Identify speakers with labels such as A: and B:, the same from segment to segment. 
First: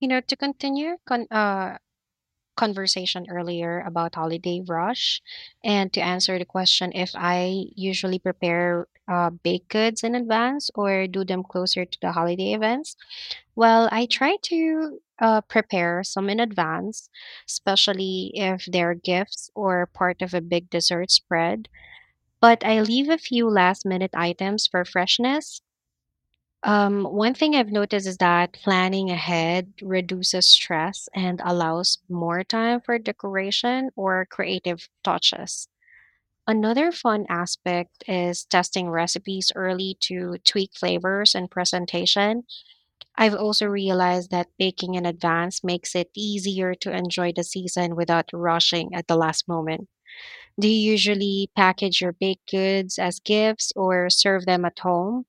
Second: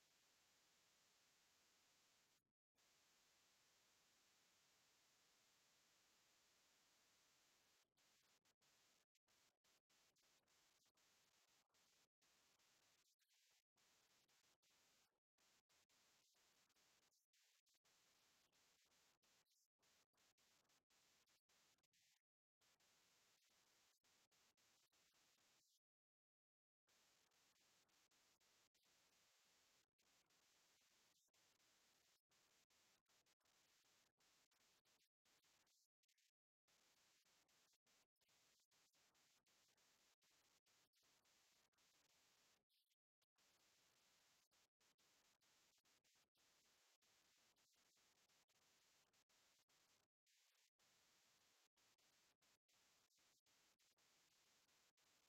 A: To continue conversation earlier about holiday rush, and to answer the question if I usually prepare baked goods in advance or do them closer to the holiday events. Well, I try to prepare some in advance, especially if they're gifts or part of a big dessert spread. But I leave a few last minute items for freshness. One thing I've noticed is that planning ahead reduces stress and allows more time for decoration or creative touches. Another fun aspect is testing recipes early to tweak flavors and presentation. I've also realized that baking in advance makes it easier to enjoy the season without rushing at the last moment. Do you usually package your baked goods as gifts or serve them at home?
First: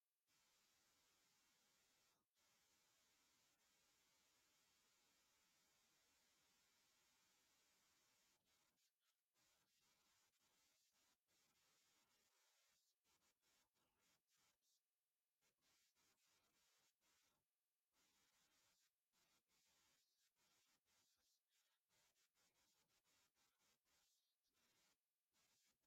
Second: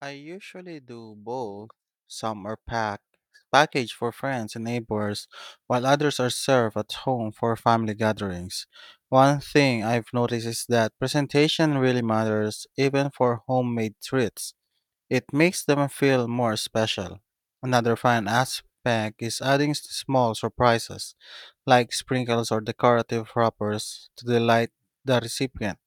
B: I usually do both. Some are packed, packaged for friends and neighbors, while others are served at home for family gatherings. One thing I've noticed is that presentation really matters even for homemade treats. It makes them feel more special. Another fun aspect is adding small surprises, like sprinkles or decorative wrappers, to delight the recipient.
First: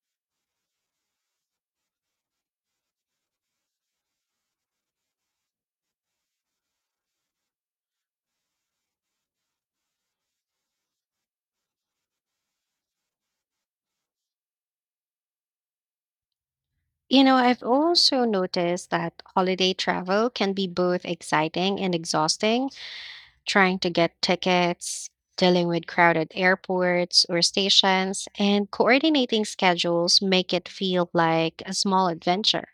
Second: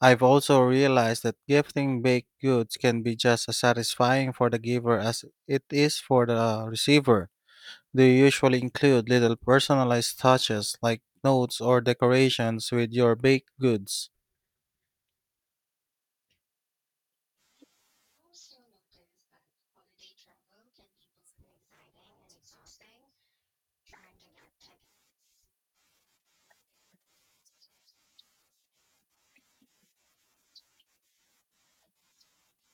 B: I've also realized that gifting baked goods can be just as satisfying for the giver as it is for the receiver. Do you usually include little personalized touches like notes or decorations with your baked goods?
A: I've also noticed that holiday travel can be both exciting and exhausting, trying to get tickets, dealing with crowded airports or stations, and coordinating schedules make it feel like a small adventure.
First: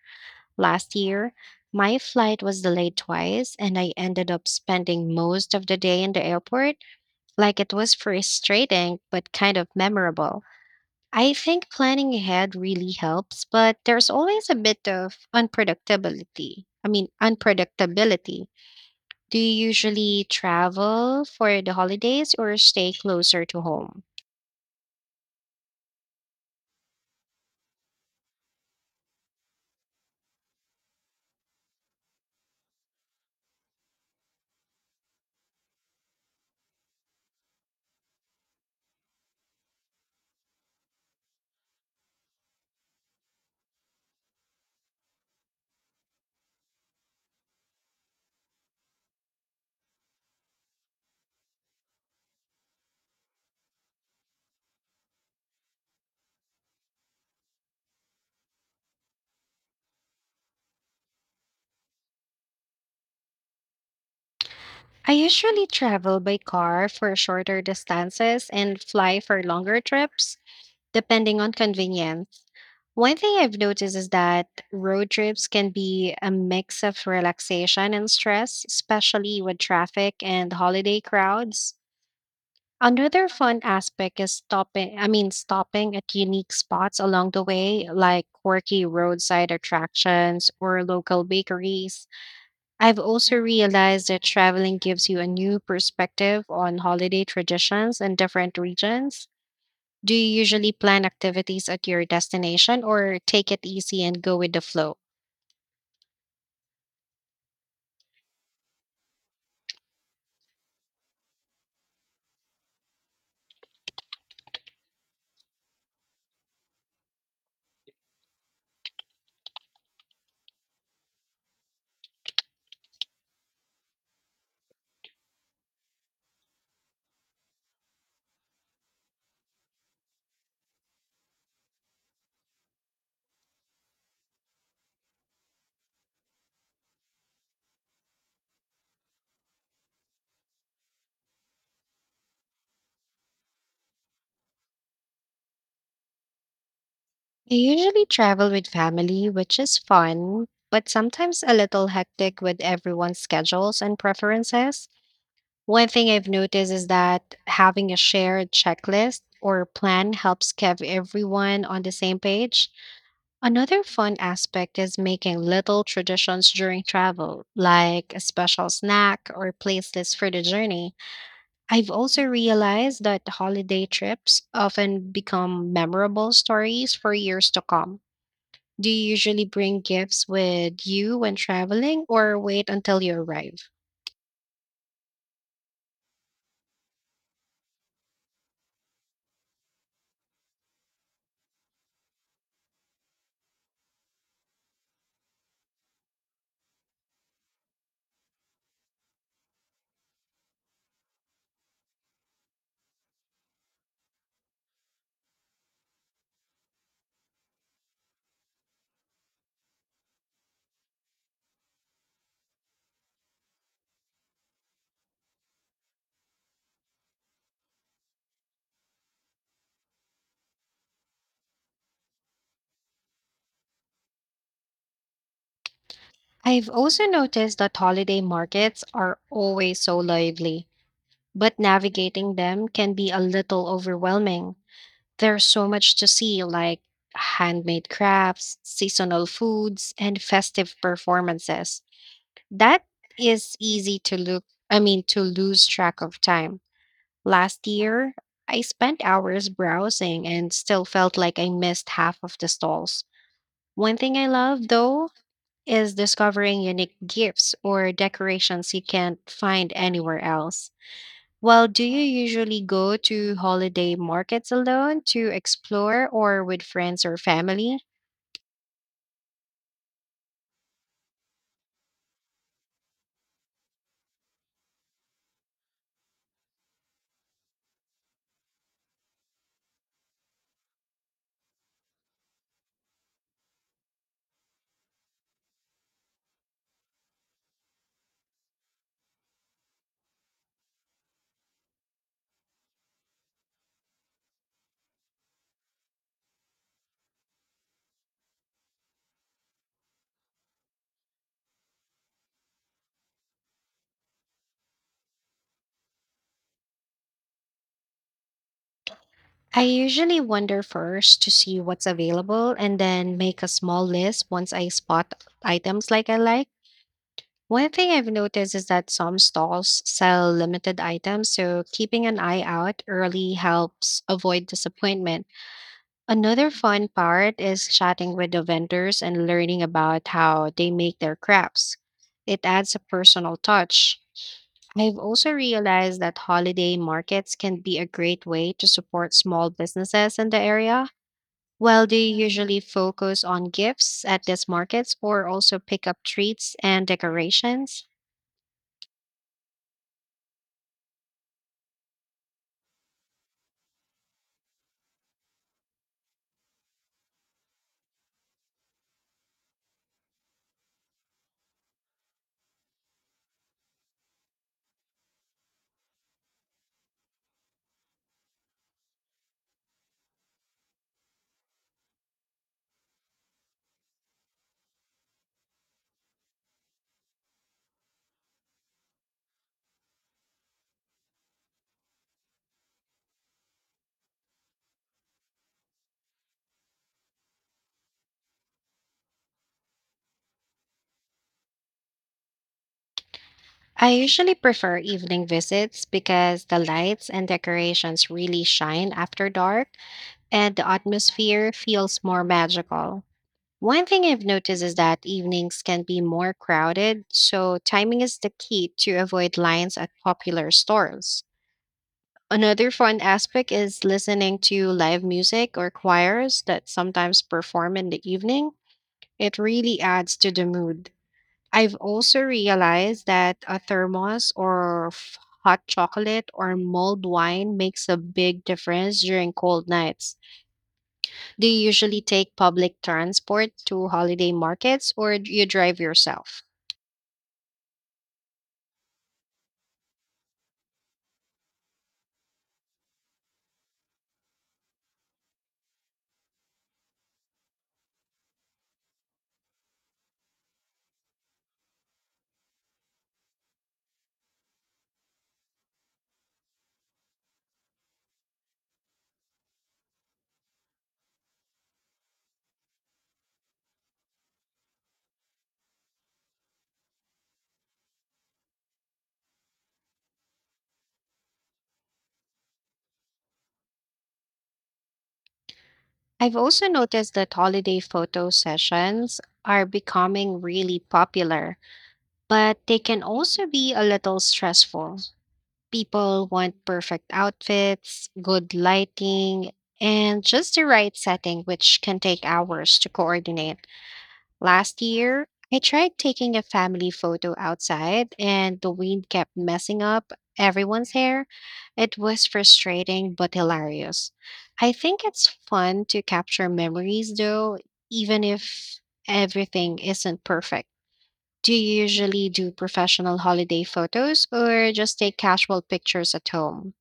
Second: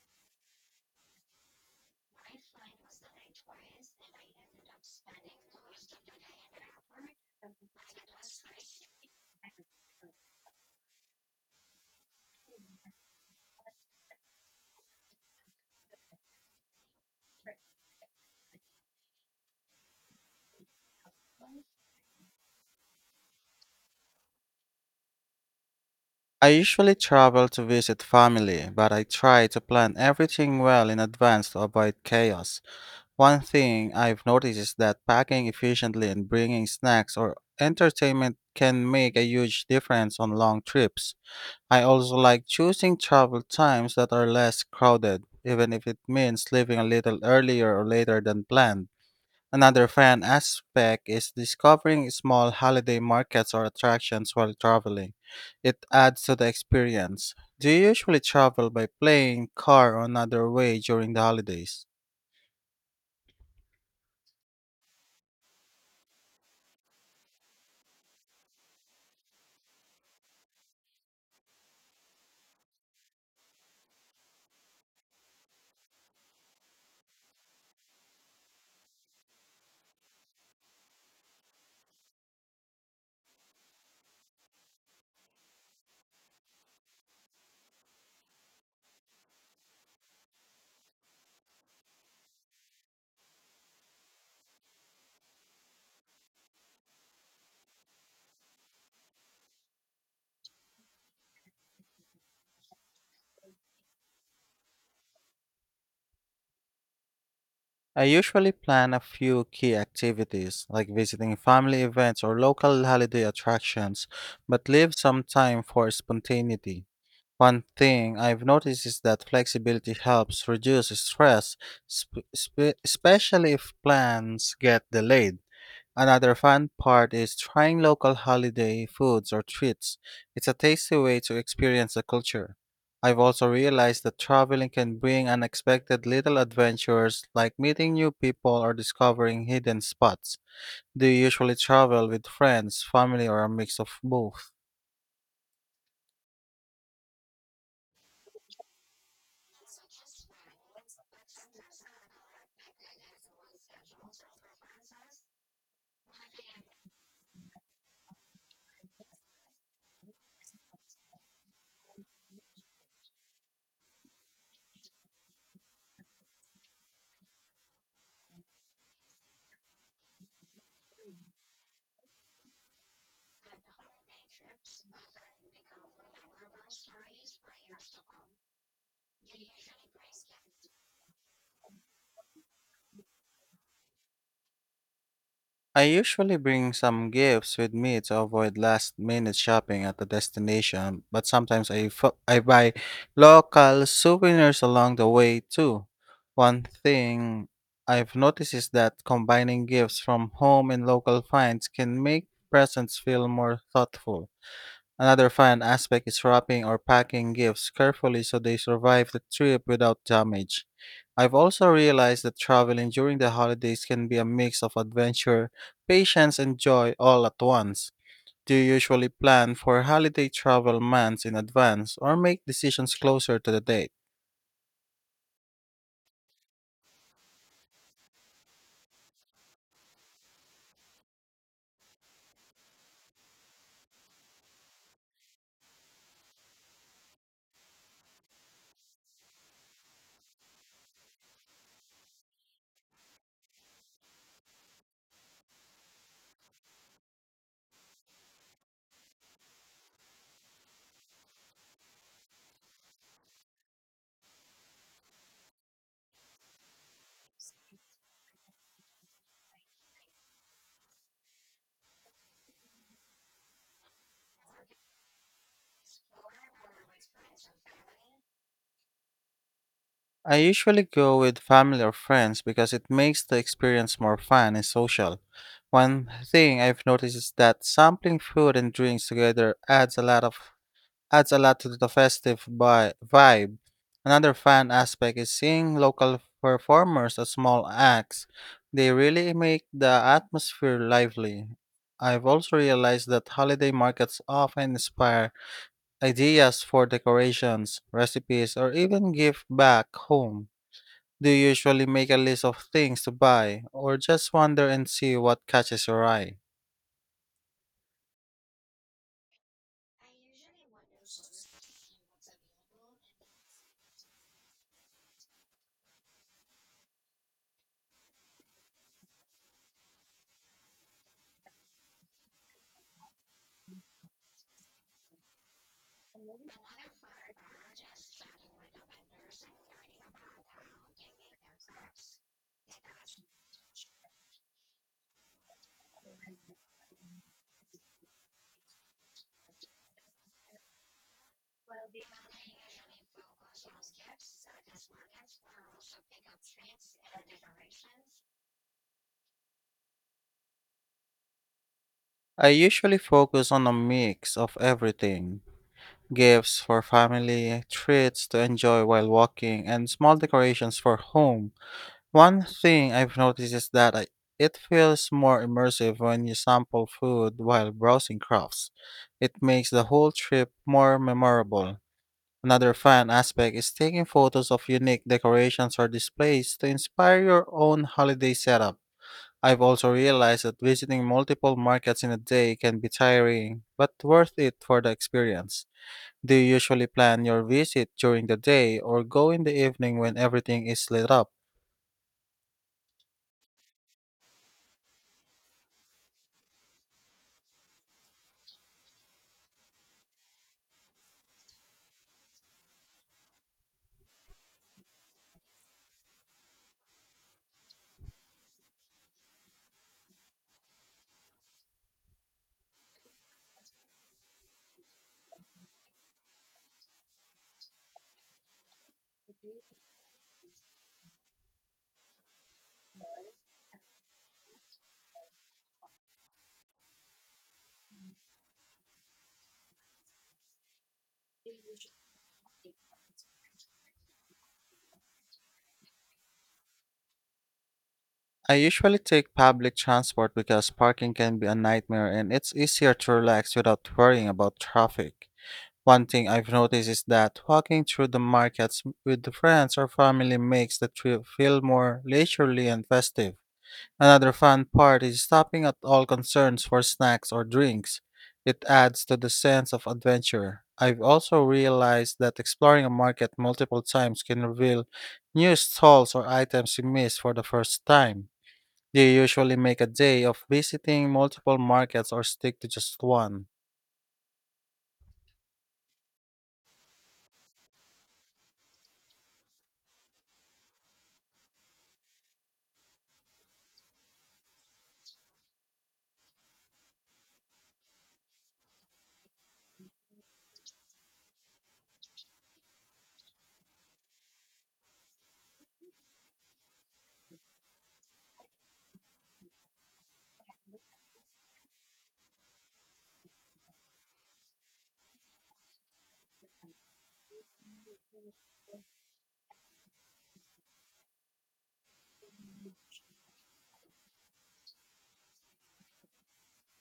A: Last year, my flight was delayed twice, and I ended up spending most of the day in the airport. Like, it was frustrating, but kind of memorable. I think planning ahead really helps, but there's always a bit of unpredictability. I mean, unpredictability. Do you usually travel for the holidays or stay closer to home?
B: I usually travel to visit family, but I try to plan everything well in advance to avoid chaos. One thing I've noticed is that packing efficiently and bringing snacks or entertainment can make a huge difference on long trips. I also like choosing travel times that are less crowded, even if it means leaving a little earlier or later than planned. Another fun aspect is discovering small holiday markets or attractions while traveling. It adds to the experience. Do you usually travel by plane, car, or another way during the holidays?
A: I usually travel by car for shorter distances and fly for longer trips, depending on convenience. One thing I've noticed is that road trips can be a mix of relaxation and stress, especially with traffic and holiday crowds. Another fun aspect is stopping at unique spots along the way, like quirky roadside attractions or local bakeries. I've also realized that traveling gives you a new perspective on holiday traditions in different regions. Do you usually plan activities at your destination or take it easy and go with the flow?
B: I usually plan a few key activities, like visiting family events or local holiday attractions, but leave some time for spontaneity. One thing I've noticed is that flexibility helps reduce stress, especially if plans get delayed. Another fun part is trying local holiday foods or treats. It's a tasty way to experience the culture. I've also realized that traveling can bring unexpected little adventures like meeting new people or discovering hidden spots. Do you usually travel with friends, family, or a mix of both?
A: I usually travel with family, which is fun, but sometimes a little hectic with everyone's schedules and preferences. One thing I've noticed is that having a shared checklist or plan helps keep everyone on the same page. Another fun aspect is making little traditions during travel, like a special snack or playlist for the journey. I've also realized that holiday trips often become memorable stories for years to come. Do you usually bring gifts with you when traveling or wait until you arrive?
B: I usually bring some gifts with me to avoid last minute shopping at the destination, but sometimes I buy local souvenirs along the way too. One thing I've noticed is that combining gifts from home and local finds can make presents feel more thoughtful. Another fun aspect is wrapping or packing gifts carefully so they survive the trip without damage. I've also realized that traveling during the holidays can be a mix of adventure, patience, and joy all at once. Do you usually plan for holiday travel months in advance or make decisions closer to the date?
A: I've also noticed that holiday markets are always so lively, but navigating them can be a little overwhelming. There's so much to see, like handmade crafts, seasonal foods, and festive performances. That is easy to to lose track of time. Last year, I spent hours browsing and still felt like I missed half of the stalls. One thing I love, though, is discovering unique gifts or decorations you can't find anywhere else. Well, do you usually go to holiday markets alone to explore or with friends or family?
B: I usually go with family or friends because it makes the experience more fun and social. One thing I've noticed is that sampling food and drinks together adds a lot to the festive vibe. Another fun aspect is seeing local performers at small acts. They really make the atmosphere lively. I've also realized that holiday markets often inspire ideas for decorations, recipes, or even gift back home. Do you usually make a list of things to buy, or just wander and see what catches your eye?
A: I usually wander first to see what's available and then make a small list once I spot items like I like. One thing I've noticed is that some stalls sell limited items, so keeping an eye out early helps avoid disappointment. Another fun part is chatting with the vendors and learning about how they make their crafts. It adds a personal touch. I've also realized that holiday markets can be a great way to support small businesses in the area. While they usually focus on gifts at these markets or also pick up treats and decorations,
B: I usually focus on a mix of everything: gifts for family, treats to enjoy while walking, and small decorations for home. One thing I've noticed is that it feels more immersive when you sample food while browsing crafts. It makes the whole trip more memorable. Another fun aspect is taking photos of unique decorations or displays to inspire your own holiday setup. I've also realized that visiting multiple markets in a day can be tiring, but worth it for the experience. Do you usually plan your visit during the day or go in the evening when everything is lit up?
A: I usually prefer evening visits because the lights and decorations really shine after dark, and the atmosphere feels more magical. One thing I've noticed is that evenings can be more crowded, so timing is the key to avoid lines at popular stores. Another fun aspect is listening to live music or choirs that sometimes perform in the evening. It really adds to the mood. I've also realized that a thermos or hot chocolate or mulled wine makes a big difference during cold nights. Do you usually take public transport to holiday markets or do you drive yourself?
B: I usually take public transport because parking can be a nightmare and it's easier to relax without worrying about traffic. One thing I've noticed is that walking through the markets with friends or family makes the trip feel more leisurely and festive. Another fun part is stopping at all concerns for snacks or drinks. It adds to the sense of adventure. I've also realized that exploring a market multiple times can reveal new stalls or items you miss for the first time. Do you usually make a day of visiting multiple markets or stick to just one?
A: I've also noticed that holiday photo sessions are becoming really popular, but they can also be a little stressful. People want perfect outfits, good lighting, and just the right setting, which can take hours to coordinate. Last year, I tried taking a family photo outside and the wind kept messing up everyone's hair. It was frustrating but hilarious. I think it's fun to capture memories though, even if everything isn't perfect. Do you usually do professional holiday photos or just take casual pictures at home?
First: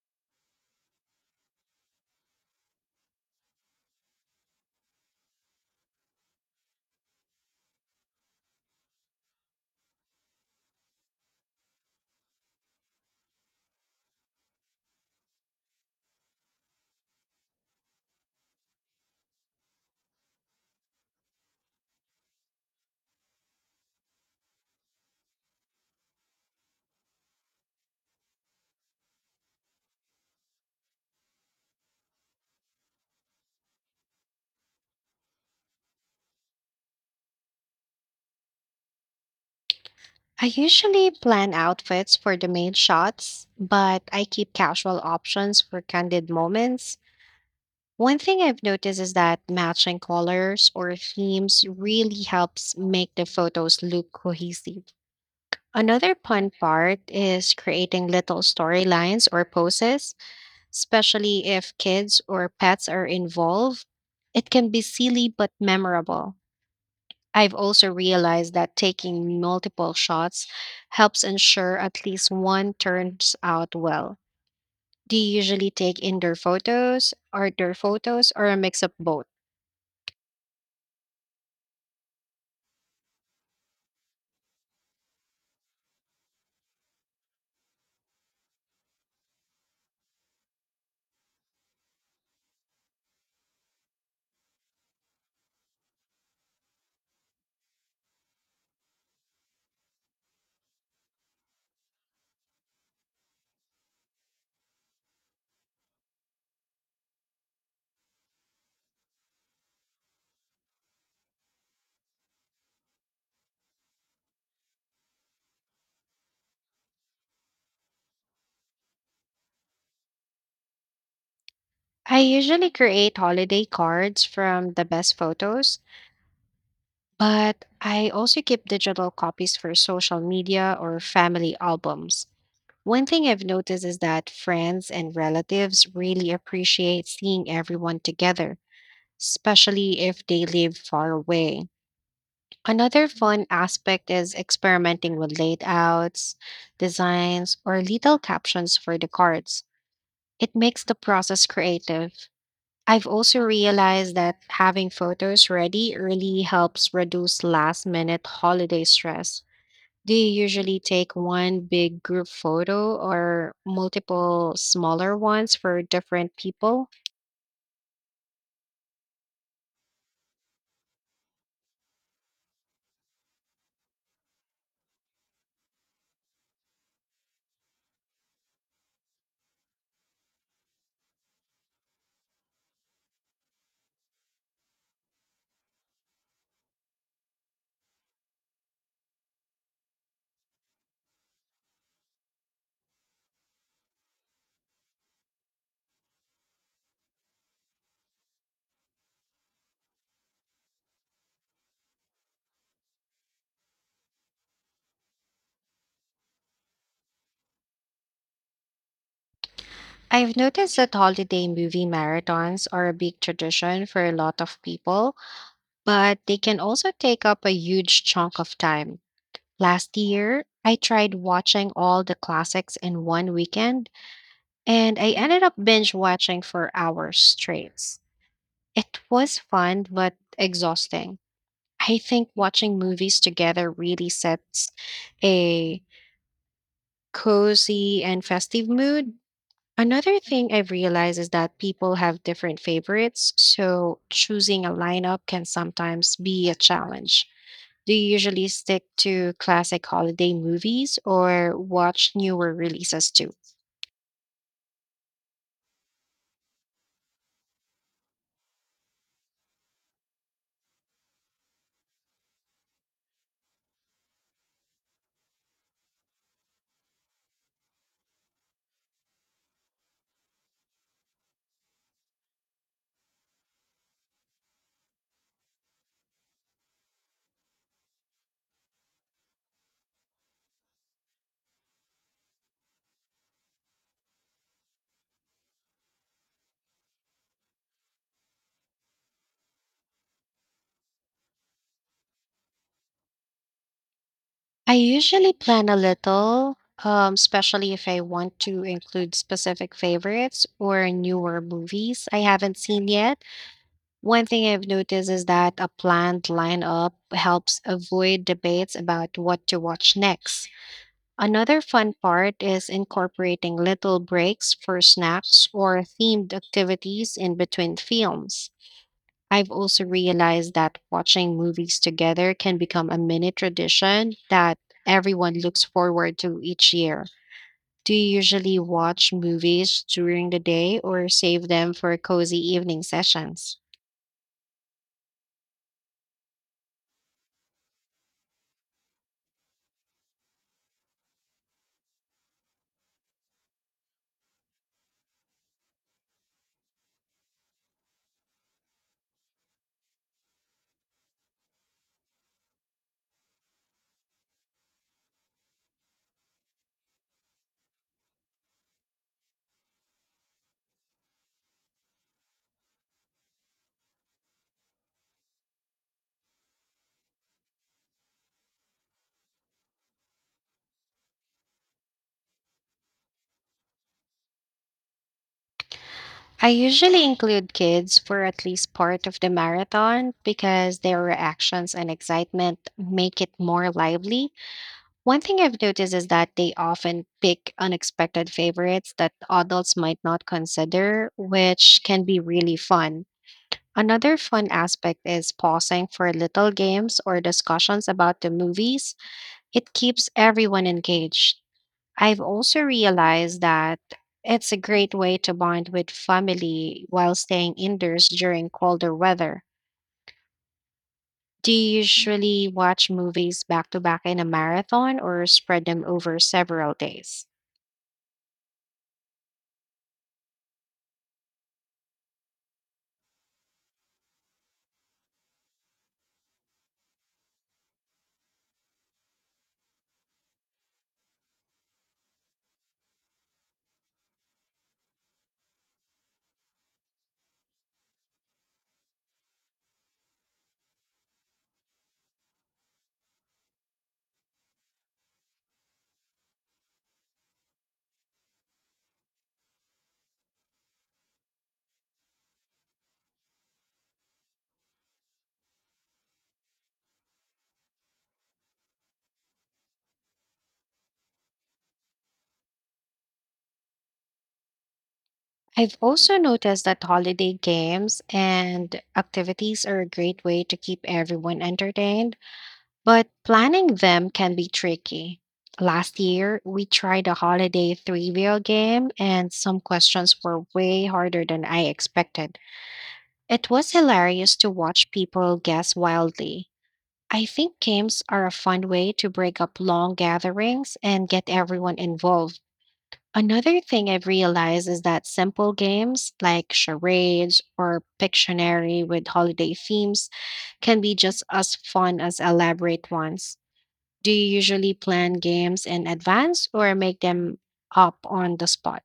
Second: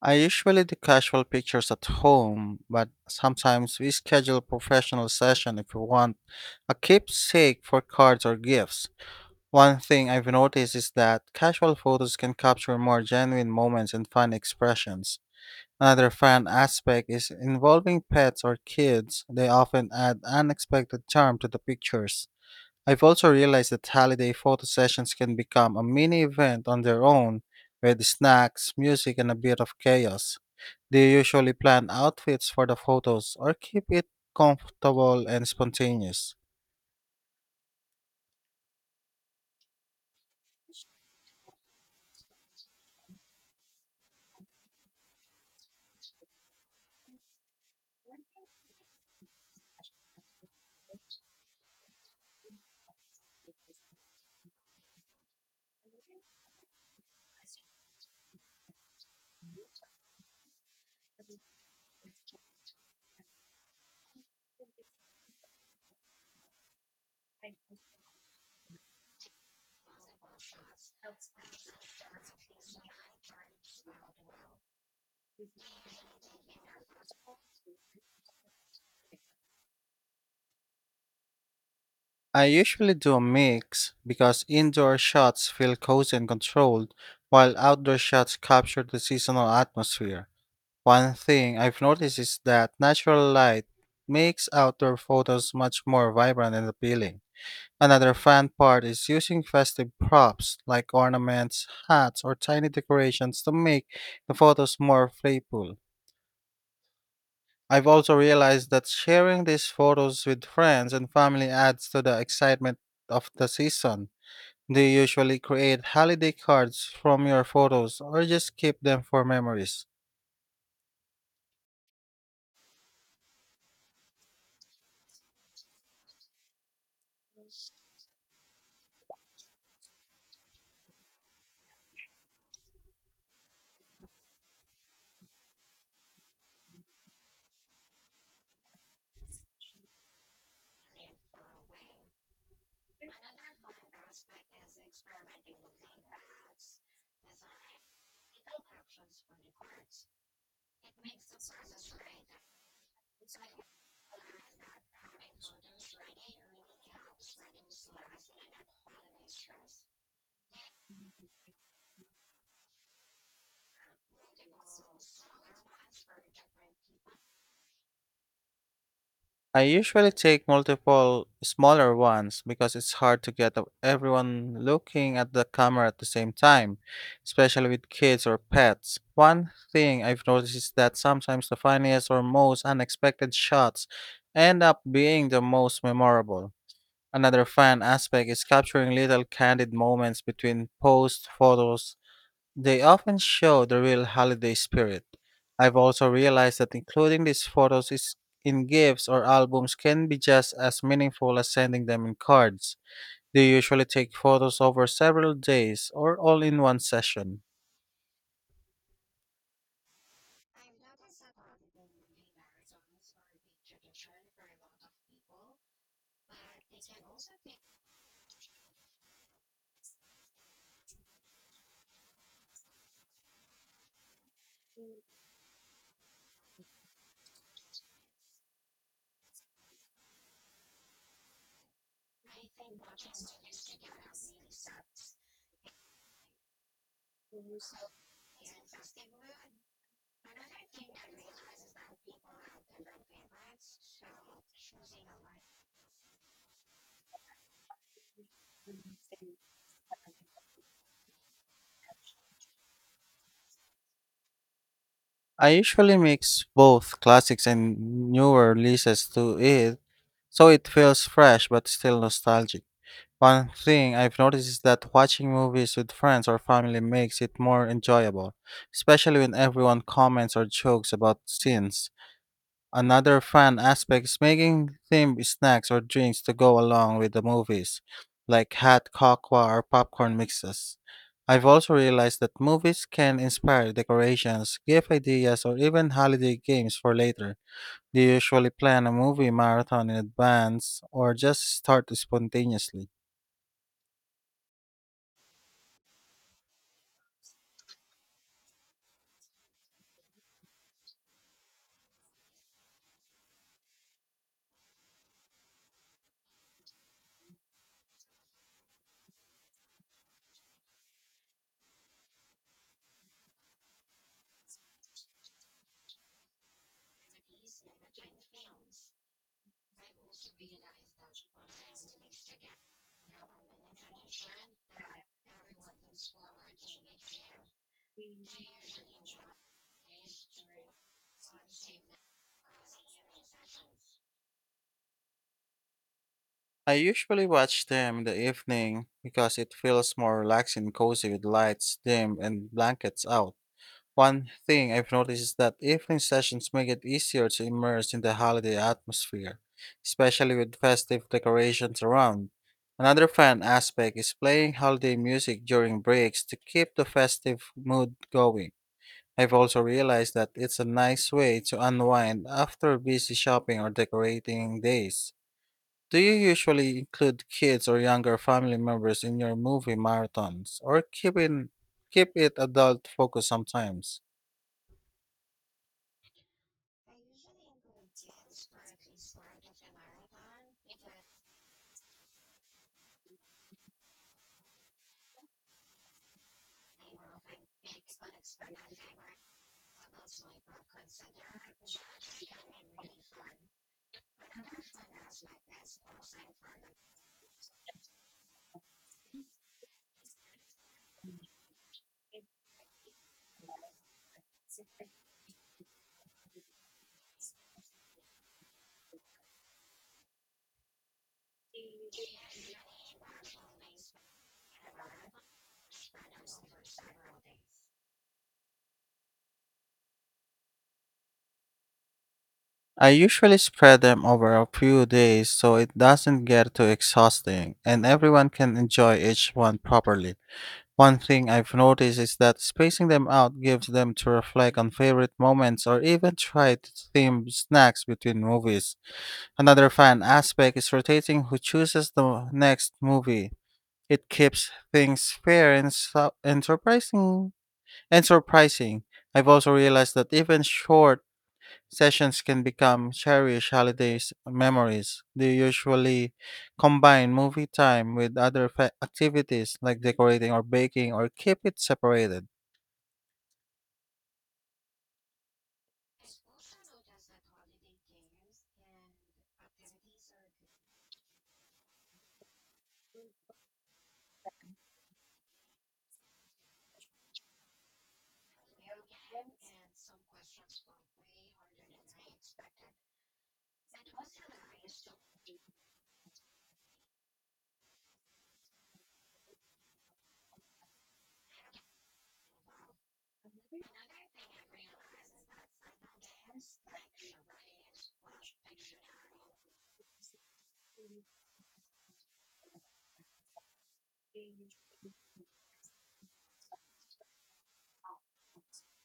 B: I usually do casual pictures at home, but sometimes we schedule a professional session if we want a keepsake for cards or gifts. One thing I've noticed is that casual photos can capture more genuine moments and fun expressions. Another fun aspect is involving pets or kids. They often add unexpected charm to the pictures. I've also realized that holiday photo sessions can become a mini event on their own, with snacks, music, and a bit of chaos. Do you usually plan outfits for the photos or keep it comfortable and spontaneous?
A: I usually plan outfits for the main shots, but I keep casual options for candid moments. One thing I've noticed is that matching colors or themes really helps make the photos look cohesive. Another fun part is creating little storylines or poses, especially if kids or pets are involved. It can be silly but memorable. I've also realized that taking multiple shots helps ensure at least one turns out well. Do you usually take indoor photos, outdoor photos, or a mix of both?
B: I usually do a mix because indoor shots feel cozy and controlled, while outdoor shots capture the seasonal atmosphere. One thing I've noticed is that natural light makes outdoor photos much more vibrant and appealing. Another fun part is using festive props like ornaments, hats, or tiny decorations to make the photos more playful. I've also realized that sharing these photos with friends and family adds to the excitement of the season. Do you usually create holiday cards from your photos or just keep them for memories?
A: I usually create holiday cards from the best photos, but I also keep digital copies for social media or family albums. One thing I've noticed is that friends and relatives really appreciate seeing everyone together, especially if they live far away. Another fun aspect is experimenting with layouts, designs, or little captions for the cards. It makes the process creative. I've also realized that having photos ready really helps reduce last minute holiday stress. Do you usually take one big group photo or multiple smaller ones for different people?
B: I usually take multiple smaller ones because it's hard to get everyone looking at the camera at the same time, especially with kids or pets. One thing I've noticed is that sometimes the funniest or most unexpected shots end up being the most memorable. Another fun aspect is capturing little candid moments between post photos. They often show the real holiday spirit. I've also realized that including these photos is in gifts or albums can be just as meaningful as sending them in cards. They usually take photos over several days or all in one session.
A: I've noticed that holiday movie marathons are a big tradition for a lot of people, but they can also take up a huge chunk of time. Last year, I tried watching all the classics in one weekend and I ended up binge watching for hours straight. It was fun, but exhausting. I think watching movies together really sets a cozy and festive mood. Another thing I've realized is that people have different favorites, so choosing a lineup can sometimes be a challenge. Do you usually stick to classic holiday movies or watch newer releases too?
B: I usually mix both classics and newer releases to it, so it feels fresh but still nostalgic. One thing I've noticed is that watching movies with friends or family makes it more enjoyable, especially when everyone comments or jokes about scenes. Another fun aspect is making themed snacks or drinks to go along with the movies, like hot cocoa or popcorn mixes. I've also realized that movies can inspire decorations, gift ideas, or even holiday games for later. Do you usually plan a movie marathon in advance or just start spontaneously?
A: I usually plan a little, especially if I want to include specific favorites or newer movies I haven't seen yet. One thing I've noticed is that a planned lineup helps avoid debates about what to watch next. Another fun part is incorporating little breaks for snacks or themed activities in between films. I've also realized that watching movies together can become a mini tradition that everyone looks forward to each year. Do you usually watch movies during the day or save them for cozy evening sessions?
B: I usually watch them in the evening because it feels more relaxing and cozy with lights dim and blankets out. One thing I've noticed is that evening sessions make it easier to immerse in the holiday atmosphere, especially with festive decorations around. Another fun aspect is playing holiday music during breaks to keep the festive mood going. I've also realized that it's a nice way to unwind after busy shopping or decorating days. Do you usually include kids or younger family members in your movie marathons, or keep it adult focused sometimes?
A: I usually include kids for at least part of the marathon because their reactions and excitement make it more lively. One thing I've noticed is that they often pick unexpected favorites that adults might not consider, which can be really fun. Another fun aspect is pausing for little games or discussions about the movies. It keeps everyone engaged. I've also realized that it's a great way to bond with family while staying indoors during colder weather. Do you usually watch movies back to back in a marathon or spread them over several days?
B: I usually spread them over a few days so it doesn't get too exhausting and everyone can enjoy each one properly. One thing I've noticed is that spacing them out gives them to reflect on favorite moments or even try to theme snacks between movies. Another fun aspect is rotating who chooses the next movie. It keeps things fair and surprising. I've also realized that even short sessions can become cherished holidays memories. They usually combine movie time with other activities like decorating or baking or keep it separated.
A: I've also noticed that holiday games and activities are a great way to keep everyone entertained, but planning them can be tricky. Last year, we tried a holiday trivia game, and some questions were way harder than I expected. It was hilarious to watch people guess wildly. I think games are a fun way to break up long gatherings and get everyone involved. Another thing I've realized is that simple games like charades or Pictionary with holiday themes can be just as fun as elaborate ones. Do you usually plan games in advance or make them up on the spot?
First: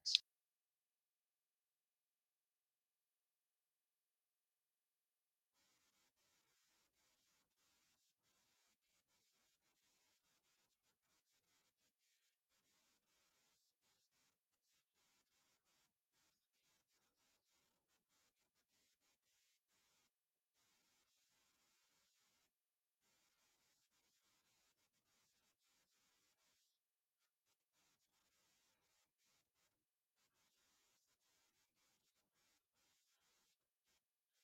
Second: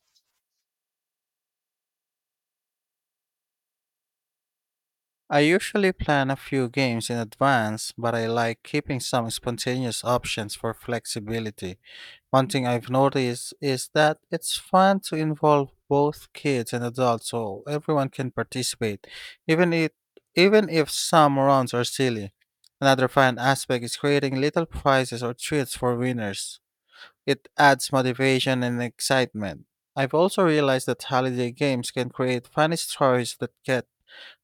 B: I usually plan a few games in advance, but I like keeping some spontaneous options for flexibility. One thing I've noticed is that it's fun to involve both kids and adults so everyone can participate, even if, even if some rounds are silly. Another fun aspect is creating little prizes or treats for winners. It adds motivation and excitement. I've also realized that holiday games can create funny stories that get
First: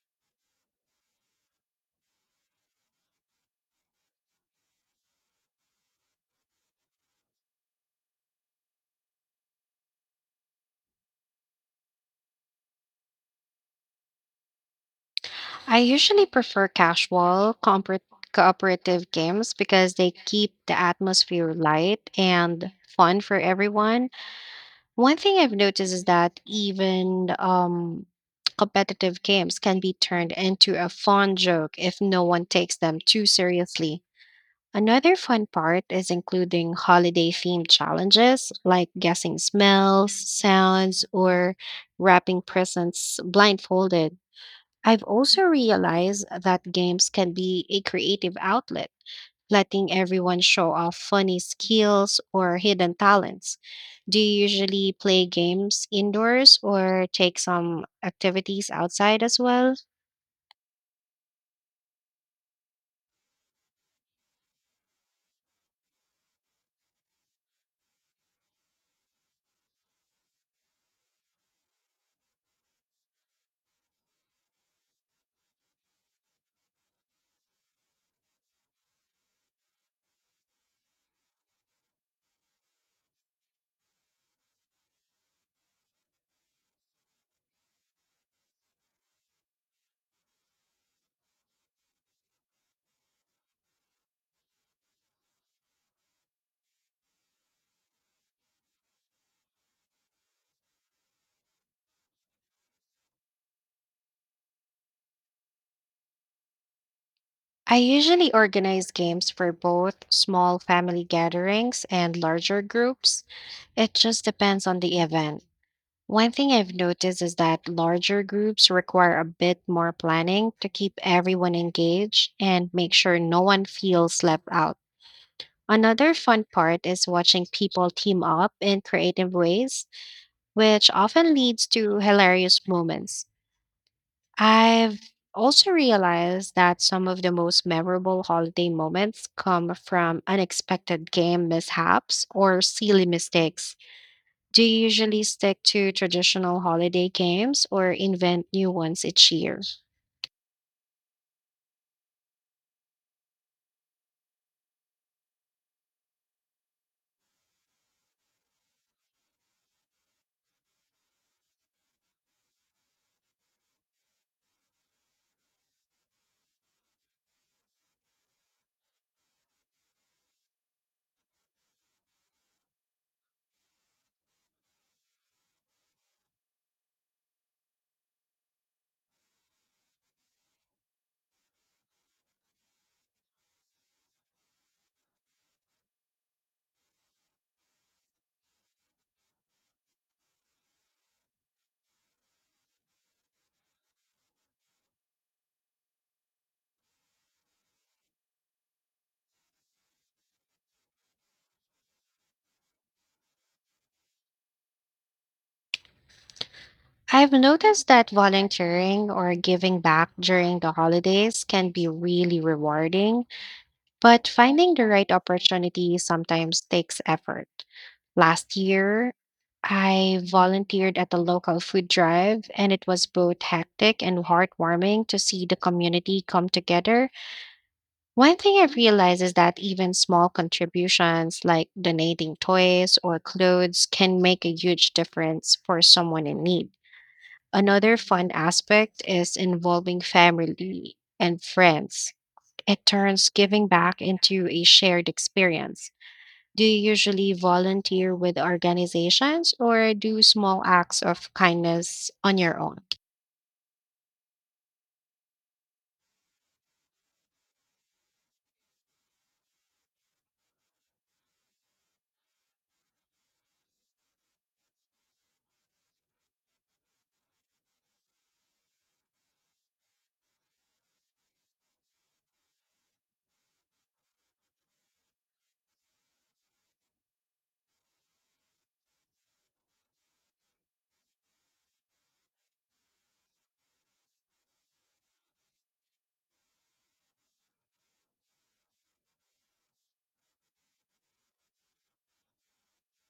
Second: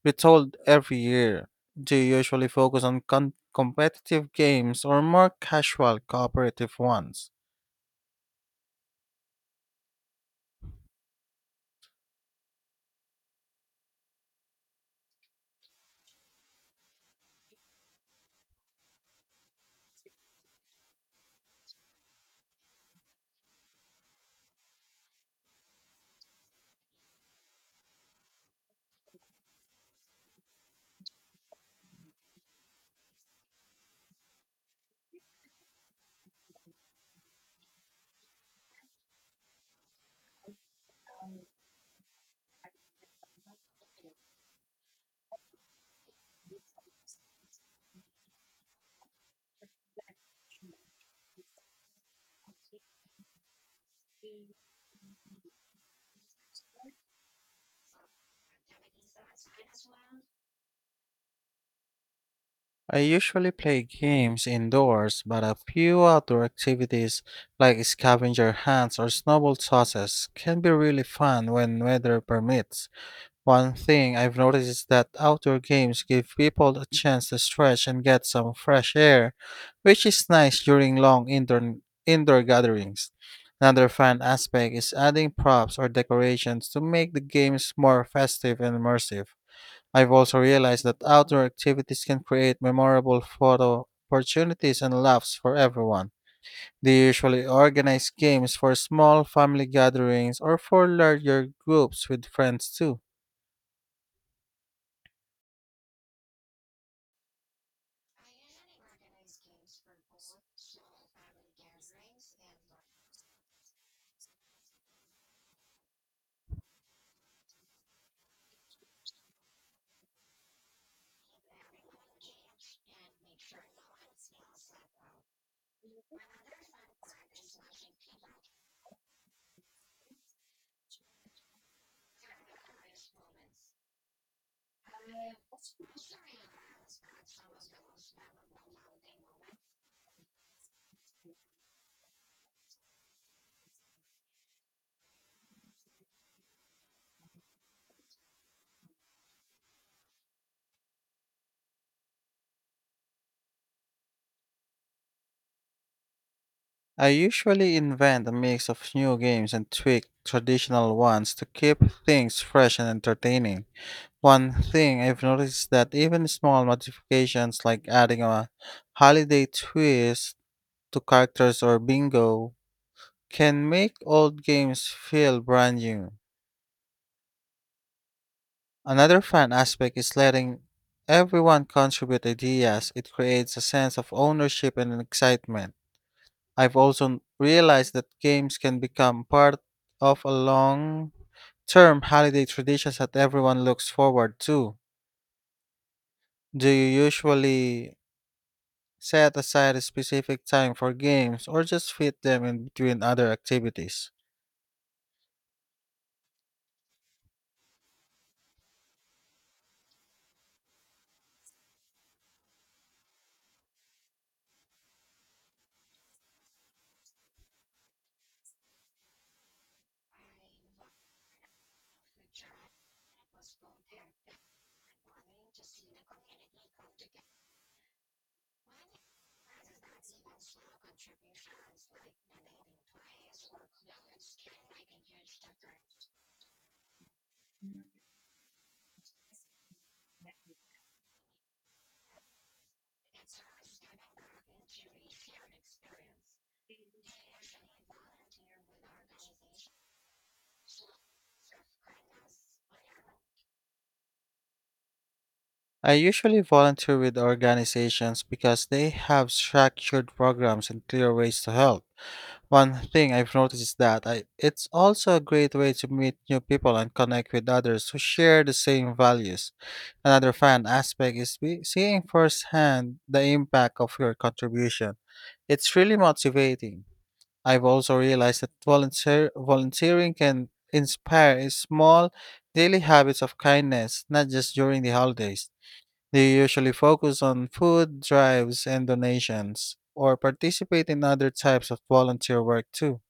B: retold every year. Do you usually focus on competitive games or more casual cooperative ones?
A: I usually prefer casual, cooperative games because they keep the atmosphere light and fun for everyone. One thing I've noticed is that even competitive games can be turned into a fun joke if no one takes them too seriously. Another fun part is including holiday themed challenges like guessing smells, sounds, or wrapping presents blindfolded. I've also realized that games can be a creative outlet, letting everyone show off funny skills or hidden talents. Do you usually play games indoors or take some activities outside as well?
B: I usually play games indoors, but a few outdoor activities like scavenger hunts or snowball tosses can be really fun when weather permits. One thing I've noticed is that outdoor games give people a chance to stretch and get some fresh air, which is nice during indoor gatherings. Another fun aspect is adding props or decorations to make the games more festive and immersive. I've also realized that outdoor activities can create memorable photo opportunities and laughs for everyone. They usually organize games for small family gatherings or for larger groups with friends too.
A: I usually organize games for both small family gatherings and larger groups. It just depends on the event. One thing I've noticed is that larger groups require a bit more planning to keep everyone engaged and make sure no one feels left out. Another fun part is watching people team up in creative ways, which often leads to hilarious moments. I've also realized that some of the most memorable holiday moments come from unexpected game mishaps or silly mistakes. Do you usually stick to traditional holiday games or invent new ones each year?
B: I usually invent a mix of new games and tweak traditional ones to keep things fresh and entertaining. One thing I've noticed that even small modifications, like adding a holiday twist to characters or bingo, can make old games feel brand new. Another fun aspect is letting everyone contribute ideas. It creates a sense of ownership and excitement. I've also realized that games can become part of a long term holiday traditions that everyone looks forward to. Do you usually set aside a specific time for games or just fit them in between other activities?
A: I've noticed that volunteering or giving back during the holidays can be really rewarding, but finding the right opportunity sometimes takes effort. Last year, I volunteered at a local food drive, and it was both hectic and heartwarming to see the community come together. One thing I've realized is that even small contributions like donating toys or clothes can make a huge difference for someone in need. Another fun aspect is involving family and friends. It turns giving back into a shared experience. Do you usually volunteer with organizations or do small acts of kindness on your own?
B: I usually volunteer with organizations because they have structured programs and clear ways to help. One thing I've noticed is that it's also a great way to meet new people and connect with others who share the same values. Another fun aspect is seeing firsthand the impact of your contribution. It's really motivating. I've also realized that volunteering can inspire small daily habits of kindness, not just during the holidays. They usually focus on food drives and donations, or participate in other types of volunteer work too.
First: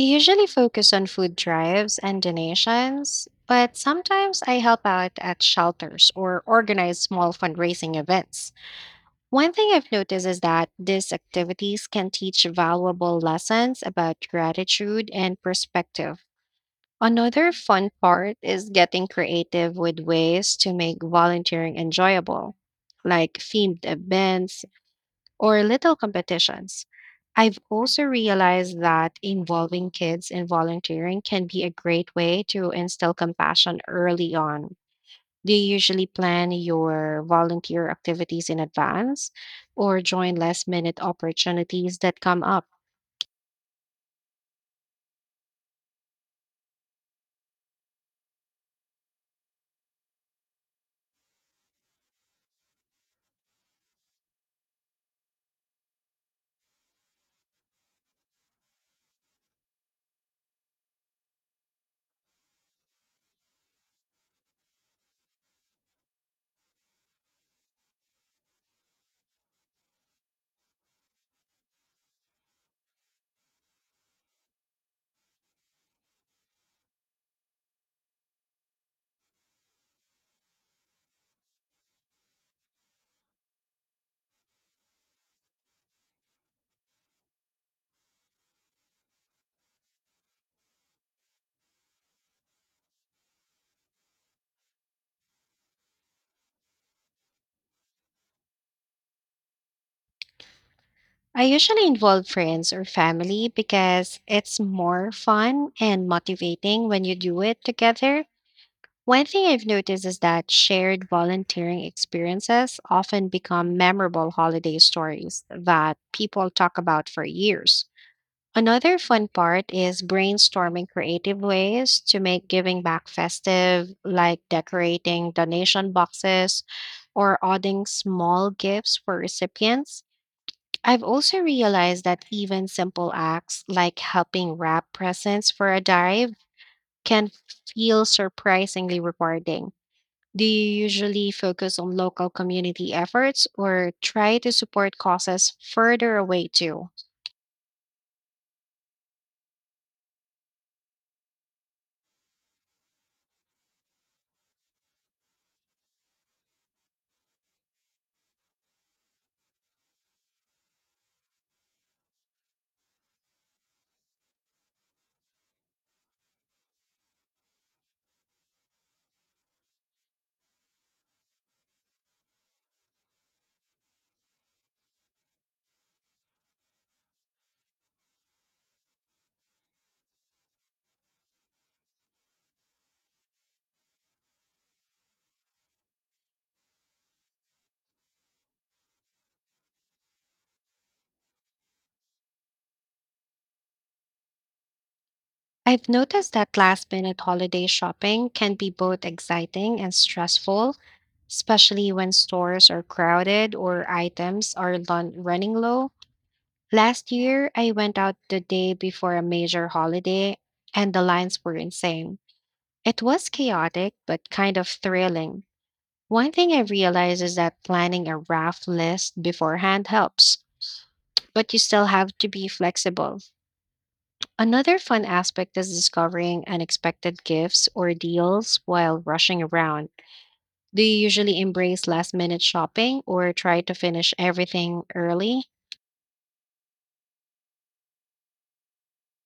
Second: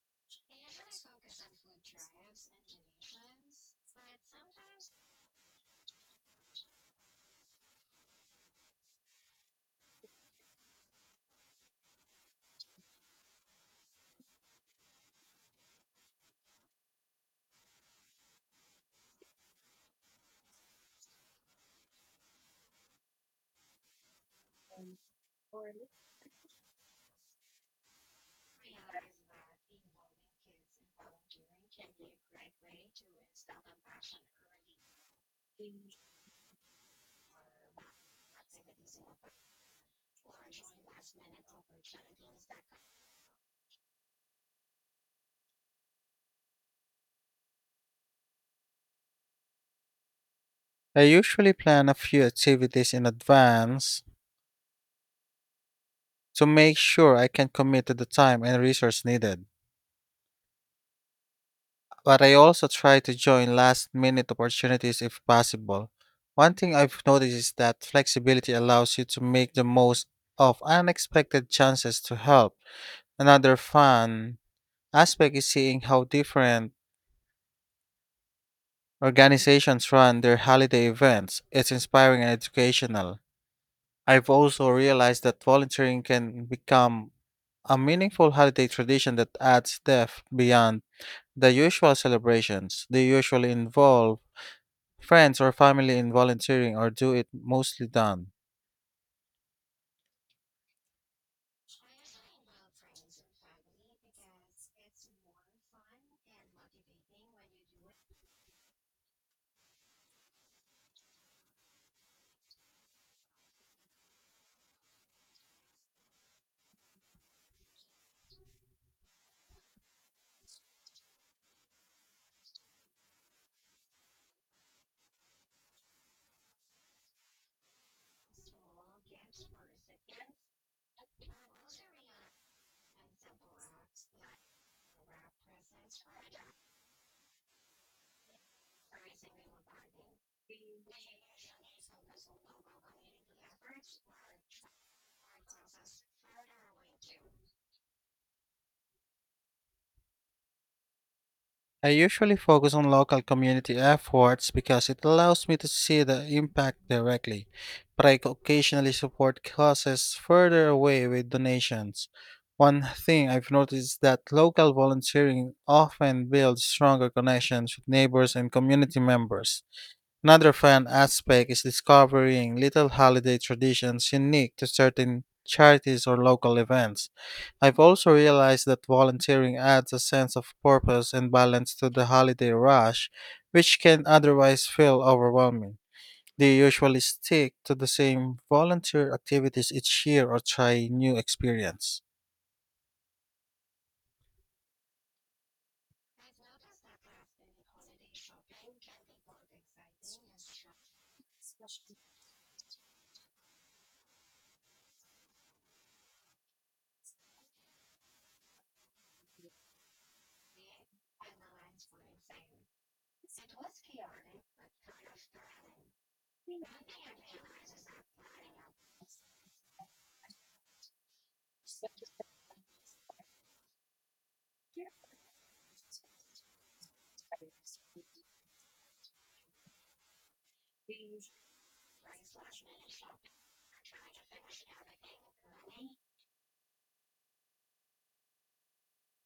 A: I usually focus on food drives and donations, but sometimes I help out at shelters or organize small fundraising events. One thing I've noticed is that these activities can teach valuable lessons about gratitude and perspective. Another fun part is getting creative with ways to make volunteering enjoyable, like themed events, or little competitions. I've also realized that involving kids in volunteering can be a great way to instill compassion early on. Do you usually plan your volunteer activities in advance or join last minute opportunities that come up?
B: I usually plan a few activities in advance to make sure I can commit to the time and resource needed, but I also try to join last minute opportunities if possible. One thing I've noticed is that flexibility allows you to make the most of unexpected chances to help. Another fun aspect is seeing how different organizations run their holiday events. It's inspiring and educational. I've also realized that volunteering can become a meaningful holiday tradition that adds depth beyond the usual celebrations. They usually involve friends or family in volunteering or do it mostly done.
A: I usually involve friends or family because it's more fun and motivating when you do it together. One thing I've noticed is that shared volunteering experiences often become memorable holiday stories that people talk about for years. Another fun part is brainstorming creative ways to make giving back festive, like decorating donation boxes or adding small gifts for recipients. I've also realized that even simple acts like helping wrap presents for a dive can feel surprisingly rewarding. Do you usually focus on local community efforts or try to support causes further away too?
B: I usually focus on local community efforts because it allows me to see the impact directly, but I occasionally support causes further away with donations. One thing I've noticed that local volunteering often builds stronger connections with neighbors and community members. Another fun aspect is discovering little holiday traditions unique to certain charities or local events. I've also realized that volunteering adds a sense of purpose and balance to the holiday rush, which can otherwise feel overwhelming. Do you usually stick to the same volunteer activities each year or try new experience?
A: I've noticed that last minute holiday shopping can be both exciting and stressful, especially when stores are crowded or items are running low. Last year, I went out the day before a major holiday and the lines were insane. It was chaotic, but kind of thrilling. One thing I realized is that planning a rough list beforehand helps, but you still have to be flexible. Another fun aspect is discovering unexpected gifts or deals while rushing around. Do you usually embrace last minute shopping or try to finish everything early?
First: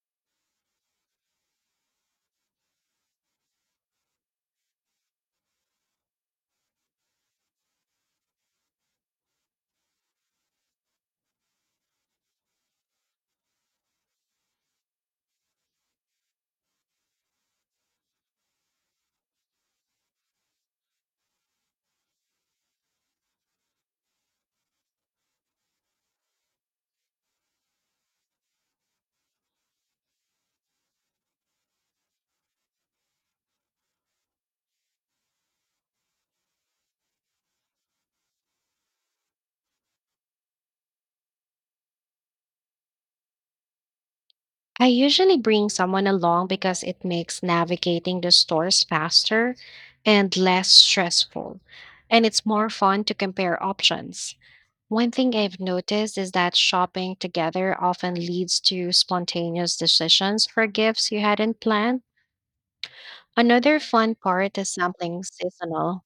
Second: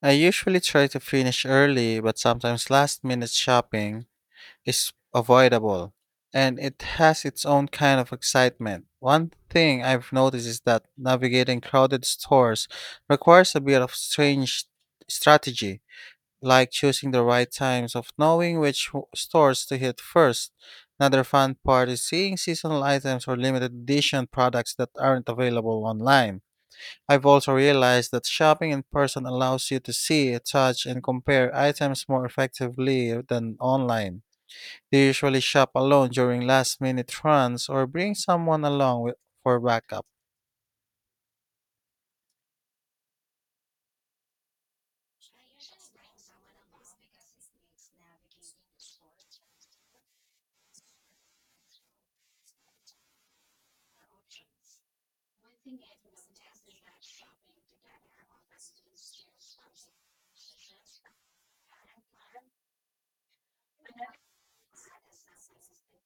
B: I usually try to finish early, but sometimes last minute shopping is avoidable, and it has its own kind of excitement. One thing I've noticed is that navigating crowded stores requires a bit of strange strategy, like choosing the right times of knowing which stores to hit first. Another fun part is seeing seasonal items or limited edition products that aren't available online. I've also realized that shopping in person allows you to see, touch, and compare items more effectively than online. They usually shop alone during last minute runs or bring someone along with, for backup?
A: I usually bring someone along because it makes navigating the stores faster and less stressful, and it's more fun to compare options. One thing I've noticed is that shopping together often leads to spontaneous decisions for gifts you hadn't planned. Another fun part is sampling seasonal